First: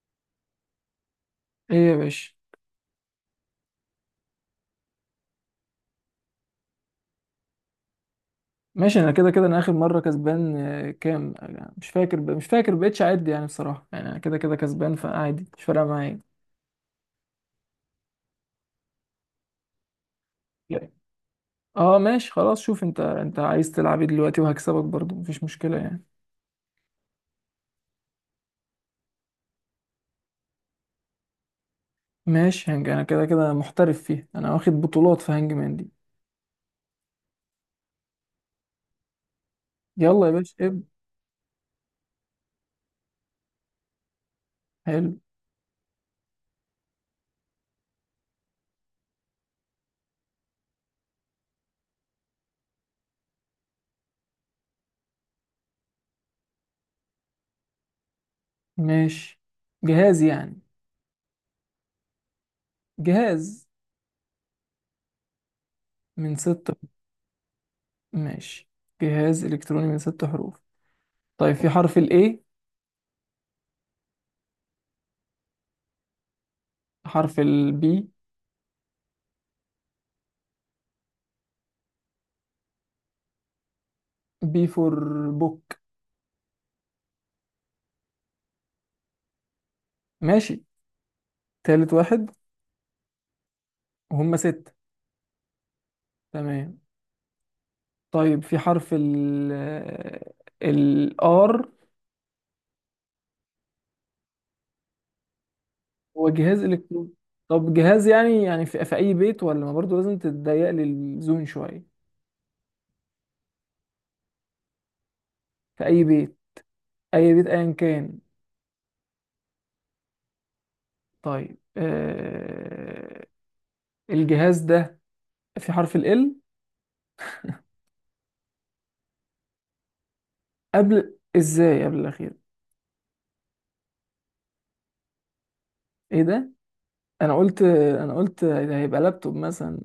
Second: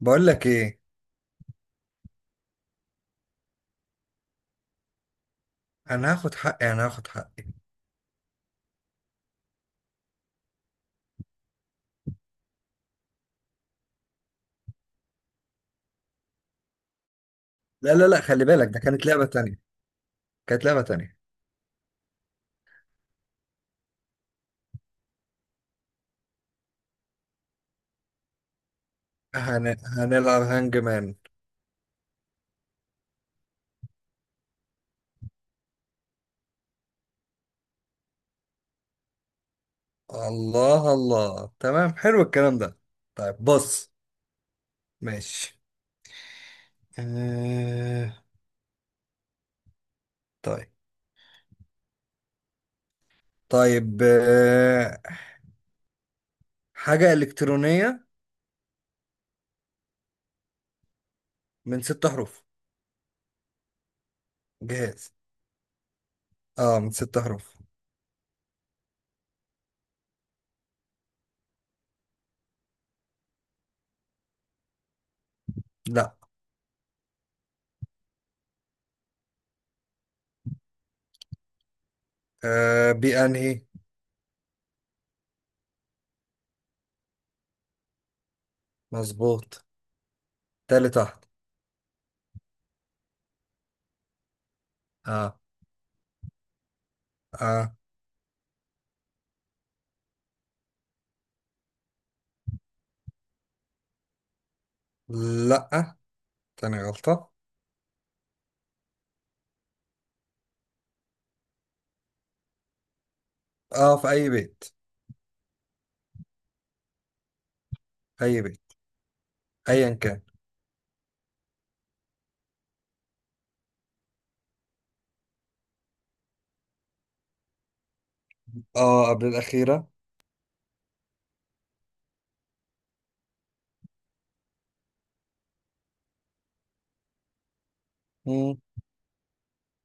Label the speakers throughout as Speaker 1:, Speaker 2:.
Speaker 1: بقول لك ايه.
Speaker 2: ايه يا باشا.
Speaker 1: انا هاخد حقي.
Speaker 2: ماشي، انا كده كده انا اخر مره كسبان. كام أنا مش فاكر مش فاكر بقيتش اعد يعني، بصراحه يعني انا كده كده كسبان، فعادي مش فارقه معايا.
Speaker 1: لا لا لا، خلي بالك، ده كانت لعبة
Speaker 2: لا.
Speaker 1: تانية.
Speaker 2: اه ماشي خلاص، شوف انت عايز تلعب ايه دلوقتي؟ وهكسبك برضو، مفيش مشكله يعني.
Speaker 1: هن... هنلعب هانج مان.
Speaker 2: ماشي، هنج انا كده كده محترف فيها، انا واخد بطولات في هانج مان دي. يلا يا باشا ابدا.
Speaker 1: الله الله، تمام، حلو الكلام ده. طيب بص.
Speaker 2: حلو.
Speaker 1: ماشي. آه... طيب. طيب آه... حاجة إلكترونية
Speaker 2: ماشي. جهاز يعني.
Speaker 1: من ست حروف.
Speaker 2: جهاز
Speaker 1: جهاز،
Speaker 2: من ست.
Speaker 1: اه، من ست حروف.
Speaker 2: ماشي، جهاز الكتروني من ست حروف. طيب، في حرف الاي؟
Speaker 1: لا.
Speaker 2: حرف البي؟
Speaker 1: بأنهي؟
Speaker 2: بي فور؟ بوك.
Speaker 1: مظبوط.
Speaker 2: ماشي.
Speaker 1: تالت واحد.
Speaker 2: تالت واحد. وهم ستة؟
Speaker 1: اه.
Speaker 2: تمام.
Speaker 1: اه.
Speaker 2: طيب، في حرف ال ال R؟
Speaker 1: لا،
Speaker 2: هو جهاز
Speaker 1: تاني
Speaker 2: إلكتروني.
Speaker 1: غلطة.
Speaker 2: طب جهاز يعني يعني في أي بيت ولا ما، برضه لازم تتضيق لي الزون شوية.
Speaker 1: اه، في أي بيت.
Speaker 2: في أي بيت؟ أي بيت أيا كان.
Speaker 1: أي بيت ايا كان.
Speaker 2: طيب آه، الجهاز ده في حرف ال L؟
Speaker 1: اه، قبل الاخيره.
Speaker 2: قبل إزاي قبل الأخير؟ إيه ده. أنا قلت، أنا قلت
Speaker 1: امم.
Speaker 2: ده هيبقى لابتوب مثلا.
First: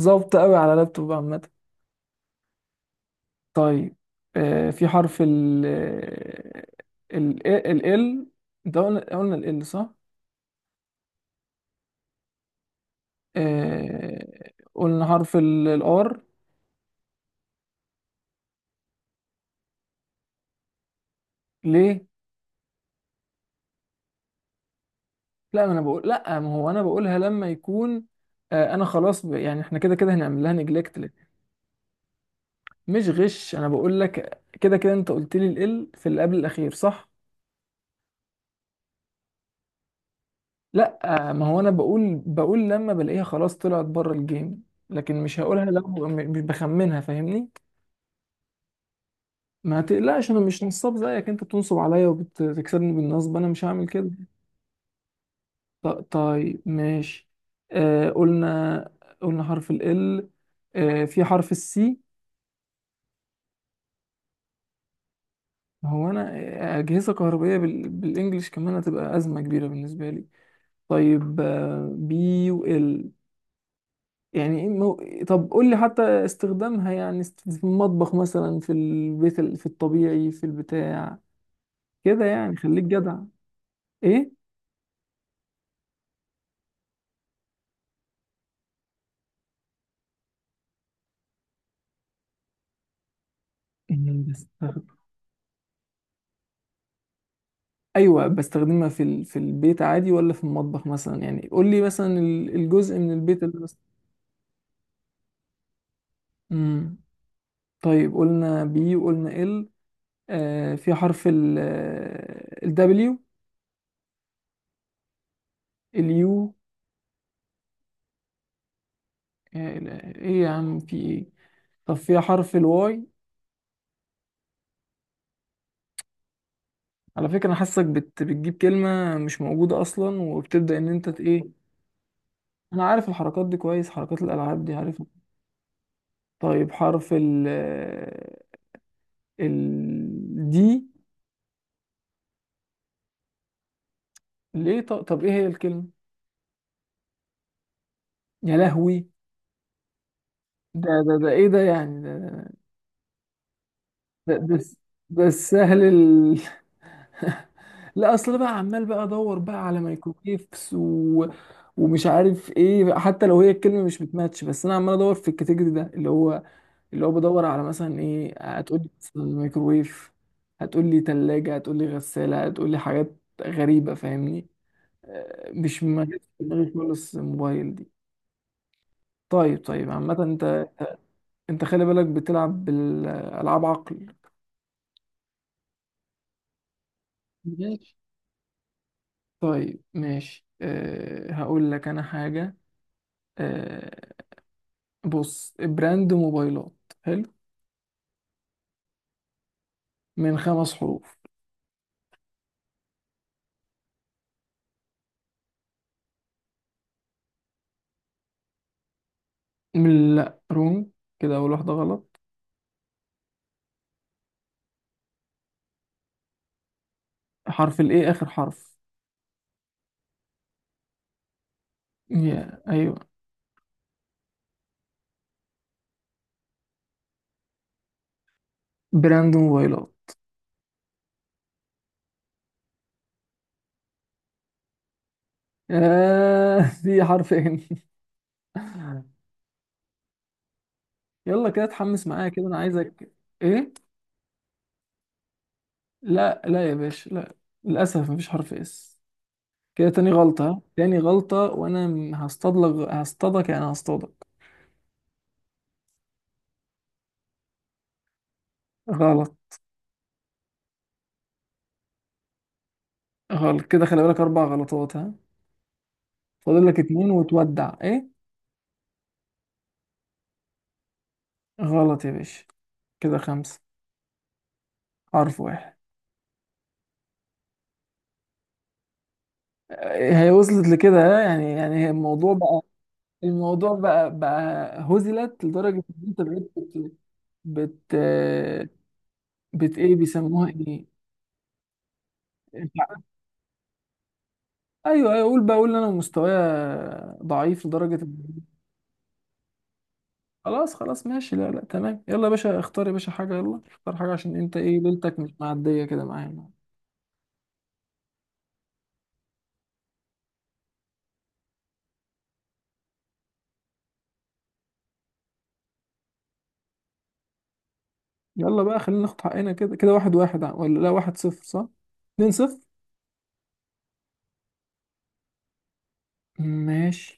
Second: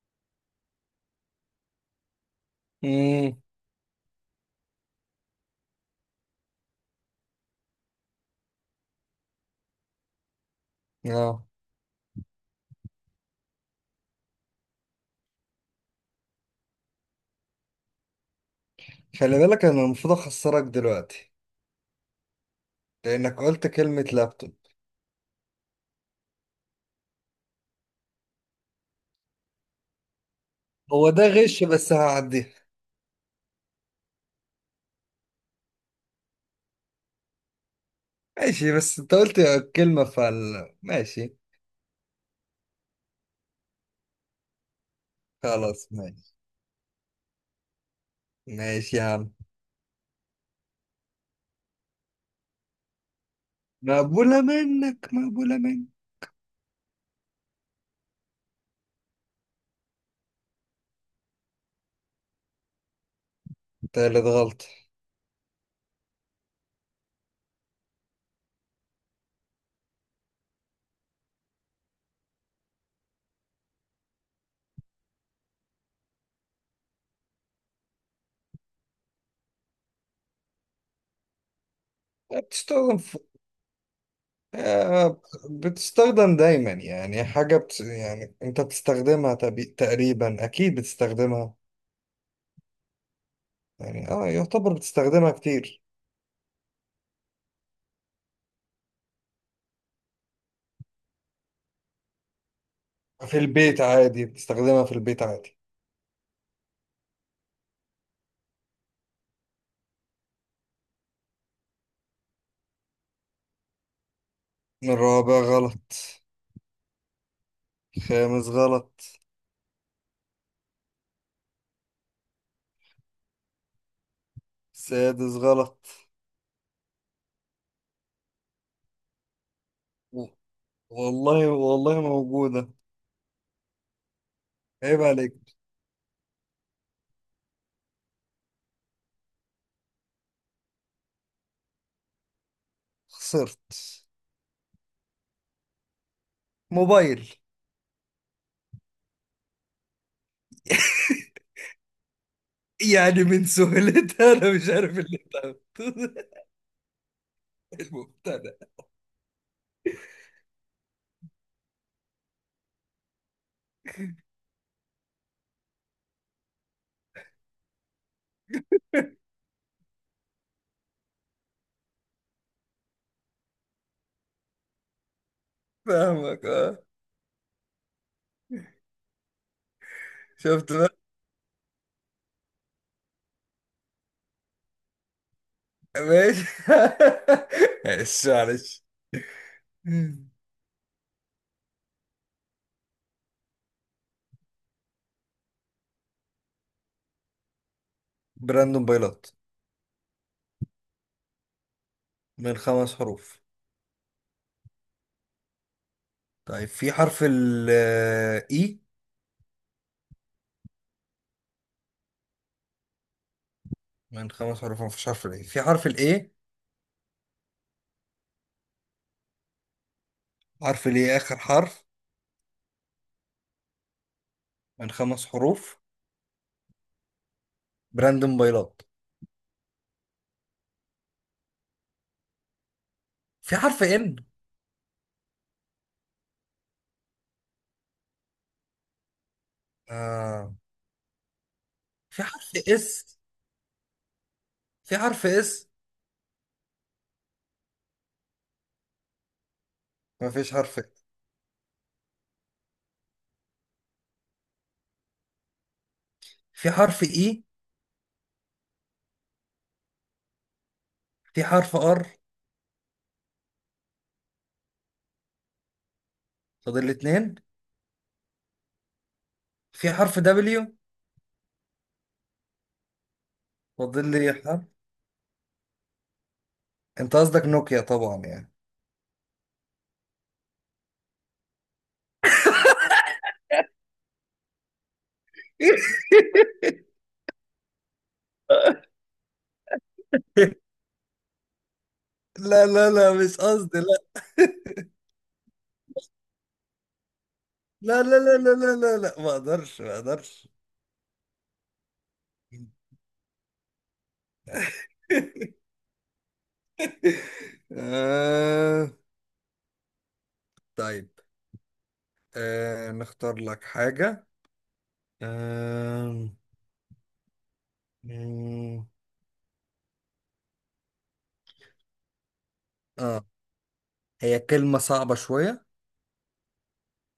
Speaker 2: ظابطة قوي على لابتوب عامة.
Speaker 1: امم.
Speaker 2: طيب في حرف ال ال ال ال، ده قلنا ال ال صح؟
Speaker 1: اه،
Speaker 2: قلنا حرف الار.
Speaker 1: خلي بالك انا المفروض اخسرك دلوقتي،
Speaker 2: ليه؟
Speaker 1: لانك قلت كلمه لابتوب.
Speaker 2: لا ما انا بقول، لا ما هو انا بقولها لما يكون. انا خلاص يعني احنا كده كده هنعمل لها نجلكت.
Speaker 1: هو ده غش بس هعديها.
Speaker 2: مش غش، انا بقول لك كده كده انت قلت لي ال في اللي قبل الاخير صح؟
Speaker 1: ماشي، بس انت قلت كلمه، فال
Speaker 2: لا
Speaker 1: ماشي.
Speaker 2: ما هو انا بقول لما بلاقيها خلاص طلعت بره الجيم، لكن مش هقولها لو
Speaker 1: خلاص ماشي.
Speaker 2: مش بخمنها، فاهمني؟
Speaker 1: ماشي يا عم.
Speaker 2: ما تقلقش، انا مش نصاب زيك، انت بتنصب عليا وبتكسبني بالنصب، انا مش هعمل كده.
Speaker 1: مقبوله منك، مقبوله منك.
Speaker 2: طيب ماشي. آه قلنا، قلنا حرف ال ال. آه في حرف السي؟
Speaker 1: تالت غلطه.
Speaker 2: هو انا آه، اجهزه كهربائيه بالانجلش كمان هتبقى ازمه كبيره بالنسبه لي. طيب آه، بي و ال، يعني إيه طب قول لي حتى استخدامها يعني في المطبخ مثلا في البيت في الطبيعي في البتاع، كده يعني خليك
Speaker 1: بتستخدم
Speaker 2: جدع.
Speaker 1: في...
Speaker 2: ايه،
Speaker 1: آه، بتستخدم دايما، يعني حاجة يعني انت تقريبا اكيد بتستخدمها. يعني اه، يعتبر
Speaker 2: بستخدمها.
Speaker 1: بتستخدمها كتير.
Speaker 2: ايوه بستخدمها في البيت عادي ولا في المطبخ مثلا، يعني قول لي مثلا الجزء من
Speaker 1: في
Speaker 2: البيت اللي.
Speaker 1: البيت عادي، بتستخدمها في البيت عادي.
Speaker 2: امم. طيب قلنا بي وقلنا ال. آه في حرف ال الدبليو؟
Speaker 1: الرابع غلط.
Speaker 2: اليو؟
Speaker 1: خامس غلط.
Speaker 2: ايه يا عم في ايه. طب في حرف الواي؟
Speaker 1: سادس غلط.
Speaker 2: على فكرة انا حاسك بتجيب كلمة مش موجودة اصلا
Speaker 1: و-
Speaker 2: وبتبدأ ان انت
Speaker 1: والله
Speaker 2: ايه.
Speaker 1: والله موجودة.
Speaker 2: انا عارف الحركات دي كويس، حركات الالعاب دي
Speaker 1: عيب
Speaker 2: عارف.
Speaker 1: عليك.
Speaker 2: طيب حرف ال ال دي؟
Speaker 1: خسرت.
Speaker 2: ليه؟ طب ايه هي الكلمة؟
Speaker 1: موبايل.
Speaker 2: يا لهوي. ده ايه ده يعني؟ ده
Speaker 1: يعني من سهولتها
Speaker 2: ده
Speaker 1: انا
Speaker 2: ده,
Speaker 1: مش
Speaker 2: الس-
Speaker 1: عارف اللي
Speaker 2: ده
Speaker 1: انت
Speaker 2: السهل
Speaker 1: عملته
Speaker 2: ال...
Speaker 1: ده.
Speaker 2: لا اصل
Speaker 1: المبتدأ.
Speaker 2: بقى عمال بقى ادور بقى على مايكروويفز و... ومش عارف ايه، حتى لو هي الكلمه مش بتماتش بس انا عمال ادور في الكاتيجوري ده، اللي هو بدور على مثلا ايه، هتقول لي مثلا مايكروويف، هتقول لي ثلاجه، هتقول لي غساله، هتقول لي حاجات غريبه فاهمني. آه، مش ما جاتش في
Speaker 1: فاهمك
Speaker 2: دماغي
Speaker 1: اه.
Speaker 2: خالص الموبايل دي. طيب عامه انت،
Speaker 1: شفت بقى.
Speaker 2: انت خلي بالك بتلعب بالالعاب عقل.
Speaker 1: ماشي.
Speaker 2: ماشي.
Speaker 1: معلش معلش.
Speaker 2: طيب ماشي، أه هقول لك انا حاجة. أه، بص، براند موبايلات. حلو.
Speaker 1: براند موبايلات
Speaker 2: من خمس حروف.
Speaker 1: من خمس حروف. طيب، في حرف ال E؟
Speaker 2: من لا رونج، كده اول واحدة غلط.
Speaker 1: من خمس حروف. مفيش حرف الاي. في حرف الاي؟
Speaker 2: حرف الايه اخر حرف.
Speaker 1: حرف الاي اخر حرف.
Speaker 2: يا ايوه.
Speaker 1: من خمس حروف، براند موبايلات.
Speaker 2: براند موبايلات.
Speaker 1: في حرف ان.
Speaker 2: آه دي حرفين.
Speaker 1: آه.
Speaker 2: يلا كده اتحمس
Speaker 1: في
Speaker 2: معايا، كده
Speaker 1: حرف
Speaker 2: انا عايزك.
Speaker 1: اس؟
Speaker 2: ايه.
Speaker 1: في حرف اس؟
Speaker 2: لا، يا باشا لا، للاسف مفيش حرف اس. كده تاني
Speaker 1: مفيش
Speaker 2: غلطة،
Speaker 1: حرف
Speaker 2: تاني
Speaker 1: إس.
Speaker 2: غلطة، وانا هصطادلك، هصطادك يعني هصطادك.
Speaker 1: في حرف اي؟
Speaker 2: غلط.
Speaker 1: في حرف ار؟
Speaker 2: غلط، كده خلي بالك أربع غلطات ها. فاضل لك
Speaker 1: فاضل لي
Speaker 2: اتنين
Speaker 1: اتنين.
Speaker 2: وتودع إيه.
Speaker 1: في حرف دبليو؟
Speaker 2: غلط يا باشا. كده خمسة.
Speaker 1: فاضل لي حرف.
Speaker 2: حرف واحد.
Speaker 1: انت قصدك نوكيا طبعا يعني.
Speaker 2: آه، هي وصلت لكده ها؟ يعني الموضوع بقى، الموضوع بقى هزلت لدرجة إن أنت بقيت بت بت إيه بيسموها إيه.
Speaker 1: لا لا لا، مش قصدي، لا.
Speaker 2: ايوه، ايوه، قول بقى، قول ان انا مستوايا ضعيف لدرجه
Speaker 1: لا لا لا
Speaker 2: إن-
Speaker 1: لا لا لا لا، ما اقدرش، ما اقدرش.
Speaker 2: خلاص، ماشي، لا لا تمام، يلا يا باشا اختار يا باشا حاجه، يلا اختار حاجه، عشان انت ايه ليلتك مش معديه كده معايا.
Speaker 1: آه. طيب. آه، نختار لك حاجة. آه.
Speaker 2: يلا بقى خلينا ناخد حقنا، كده كده واحد واحد ولا لا واحد صفر صح؟ اتنين صفر.
Speaker 1: آه، هي كلمة صعبة شوية.
Speaker 2: ماشي.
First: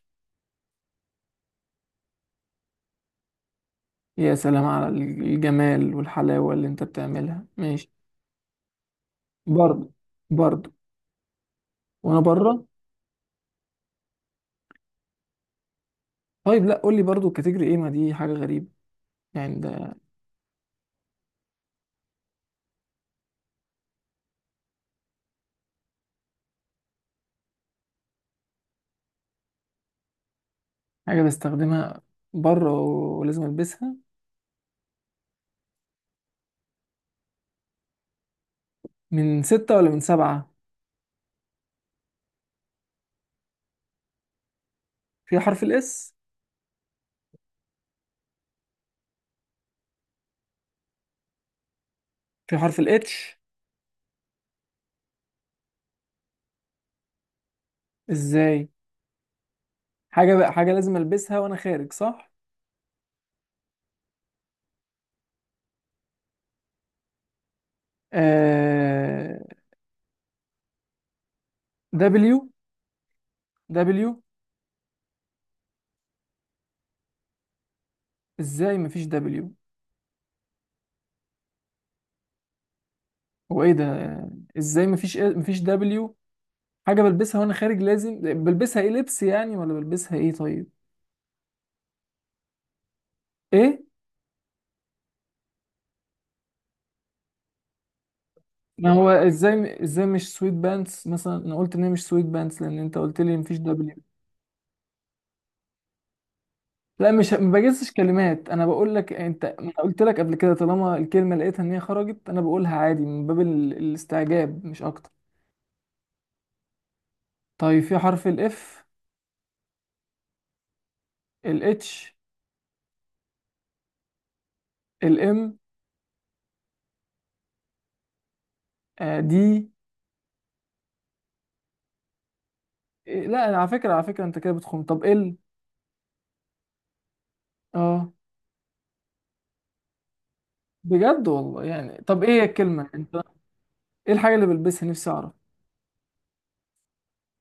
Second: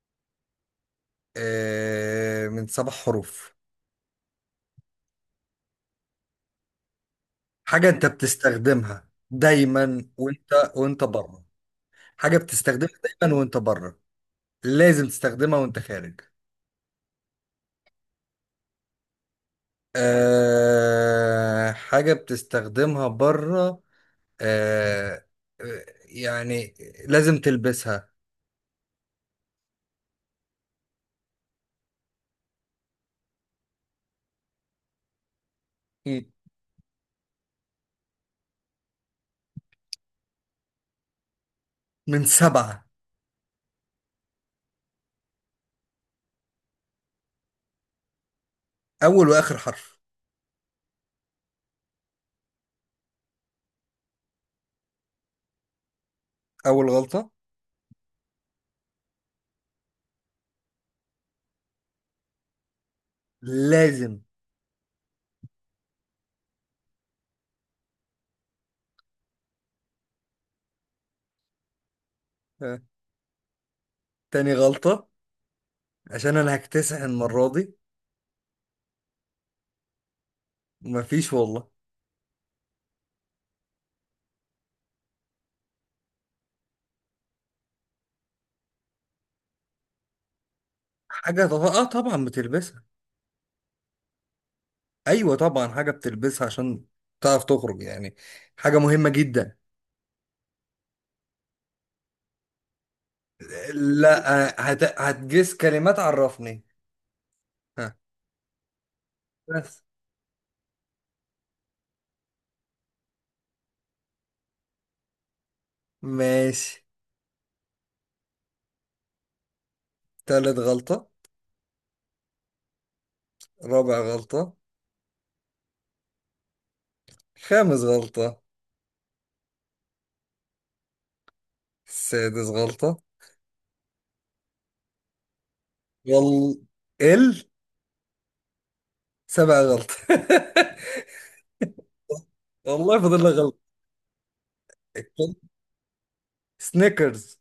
Speaker 1: آه، من سبع حروف.
Speaker 2: يا سلام على الجمال والحلاوة اللي انت بتعملها،
Speaker 1: حاجة
Speaker 2: ماشي.
Speaker 1: أنت بتستخدمها
Speaker 2: برضو.
Speaker 1: دايما وأنت،
Speaker 2: برضو.
Speaker 1: وأنت بره.
Speaker 2: وانا
Speaker 1: حاجة
Speaker 2: بره.
Speaker 1: بتستخدمها دايما وأنت بره. لازم تستخدمها وأنت خارج.
Speaker 2: طيب لا قول لي برضو الكاتيجوري ايه، ما دي حاجة غريبة يعني ده.
Speaker 1: آه، حاجة بتستخدمها بره. آه. آه، يعني لازم تلبسها.
Speaker 2: حاجة بستخدمها بره ولازم البسها.
Speaker 1: مم.
Speaker 2: من ستة ولا من سبعة؟
Speaker 1: من سبعة.
Speaker 2: في حرف الاس؟
Speaker 1: أول وآخر حرف.
Speaker 2: في حرف الاتش؟
Speaker 1: أول غلطة.
Speaker 2: ازاي. حاجة بقى، حاجة لازم البسها وانا خارج صح؟
Speaker 1: لازم.
Speaker 2: آه... دبليو.
Speaker 1: آه.
Speaker 2: دبليو.
Speaker 1: تاني غلطة. عشان انا هكتسح المرة دي.
Speaker 2: ازاي مفيش دبليو.
Speaker 1: مفيش والله.
Speaker 2: هو ايه ده. ازاي مفيش إيه، مفيش دبليو. حاجه بلبسها وانا خارج، لازم بلبسها ايه، لبس يعني ولا بلبسها ايه؟ طيب.
Speaker 1: اه طبعا بتلبسها.
Speaker 2: ايه.
Speaker 1: ايوه طبعا، حاجة بتلبسها عشان تعرف تخرج يعني. حاجة
Speaker 2: ما هو
Speaker 1: مهمة جدا.
Speaker 2: ازاي، ازاي مش سويت بانتس مثلا، انا قلت ان هي مش سويت بانتس لان انت قلت لي مفيش دبليو.
Speaker 1: لا، هتجس كلمات، عرفني.
Speaker 2: لا مش ما بجزش
Speaker 1: ها؟
Speaker 2: كلمات، انا بقول لك، انت انا
Speaker 1: بس
Speaker 2: قلت لك قبل كده طالما الكلمه لقيتها ان هي خرجت انا بقولها عادي من باب الاستعجاب، مش اكتر.
Speaker 1: ماشي.
Speaker 2: طيب في حرف الاف؟
Speaker 1: تالت غلطة.
Speaker 2: الاتش؟
Speaker 1: رابع غلطة.
Speaker 2: الام؟
Speaker 1: خامس غلطة.
Speaker 2: دي؟
Speaker 1: سادس غلطة.
Speaker 2: لا على فكره، انت كده بتخم. طب ال.
Speaker 1: وال، ال.
Speaker 2: اه
Speaker 1: سبع غلطة.
Speaker 2: بجد والله، يعني طب ايه هي الكلمة
Speaker 1: والله
Speaker 2: انت.
Speaker 1: فاضل لك غلطة.
Speaker 2: ايه الحاجة اللي بلبسها، نفسي اعرف.
Speaker 1: سنيكرز.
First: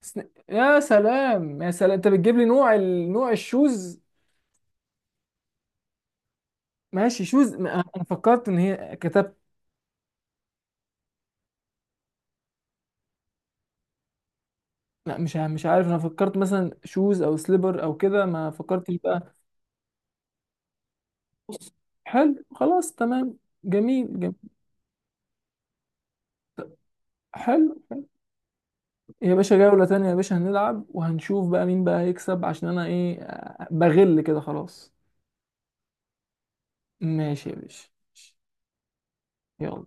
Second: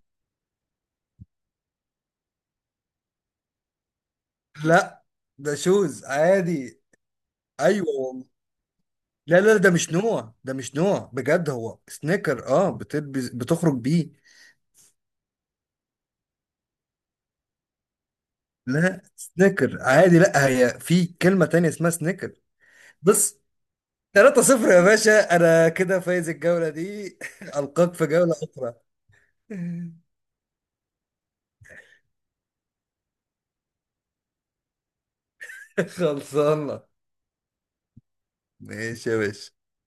Speaker 2: يا سلام، انت بتجيب لي نوع ال... نوع الشوز.
Speaker 1: لا، ده شوز عادي.
Speaker 2: ماشي شوز
Speaker 1: ايوه
Speaker 2: انا
Speaker 1: والله.
Speaker 2: فكرت ان هي كتبت.
Speaker 1: لا لا، ده مش نوع، ده مش نوع بجد، هو سنيكر اه، بتلبس بتخرج بيه.
Speaker 2: لا مش عارف، انا فكرت مثلا شوز او سليبر او كده، ما فكرتش
Speaker 1: لا
Speaker 2: بقى.
Speaker 1: سنيكر عادي. لا هي في كلمة تانية اسمها سنيكر
Speaker 2: حلو خلاص تمام.
Speaker 1: بس.
Speaker 2: جميل.
Speaker 1: 3-0 يا باشا، انا كده فايز الجولة دي.
Speaker 2: حلو.
Speaker 1: القاك في جولة اخرى.
Speaker 2: يا باشا جولة تانية يا باشا، هنلعب وهنشوف بقى مين بقى هيكسب، عشان انا ايه آه، بغل كده خلاص.
Speaker 1: خلصانة.
Speaker 2: ماشي يا باشا.
Speaker 1: ماشي يا باشا.
Speaker 2: يلا.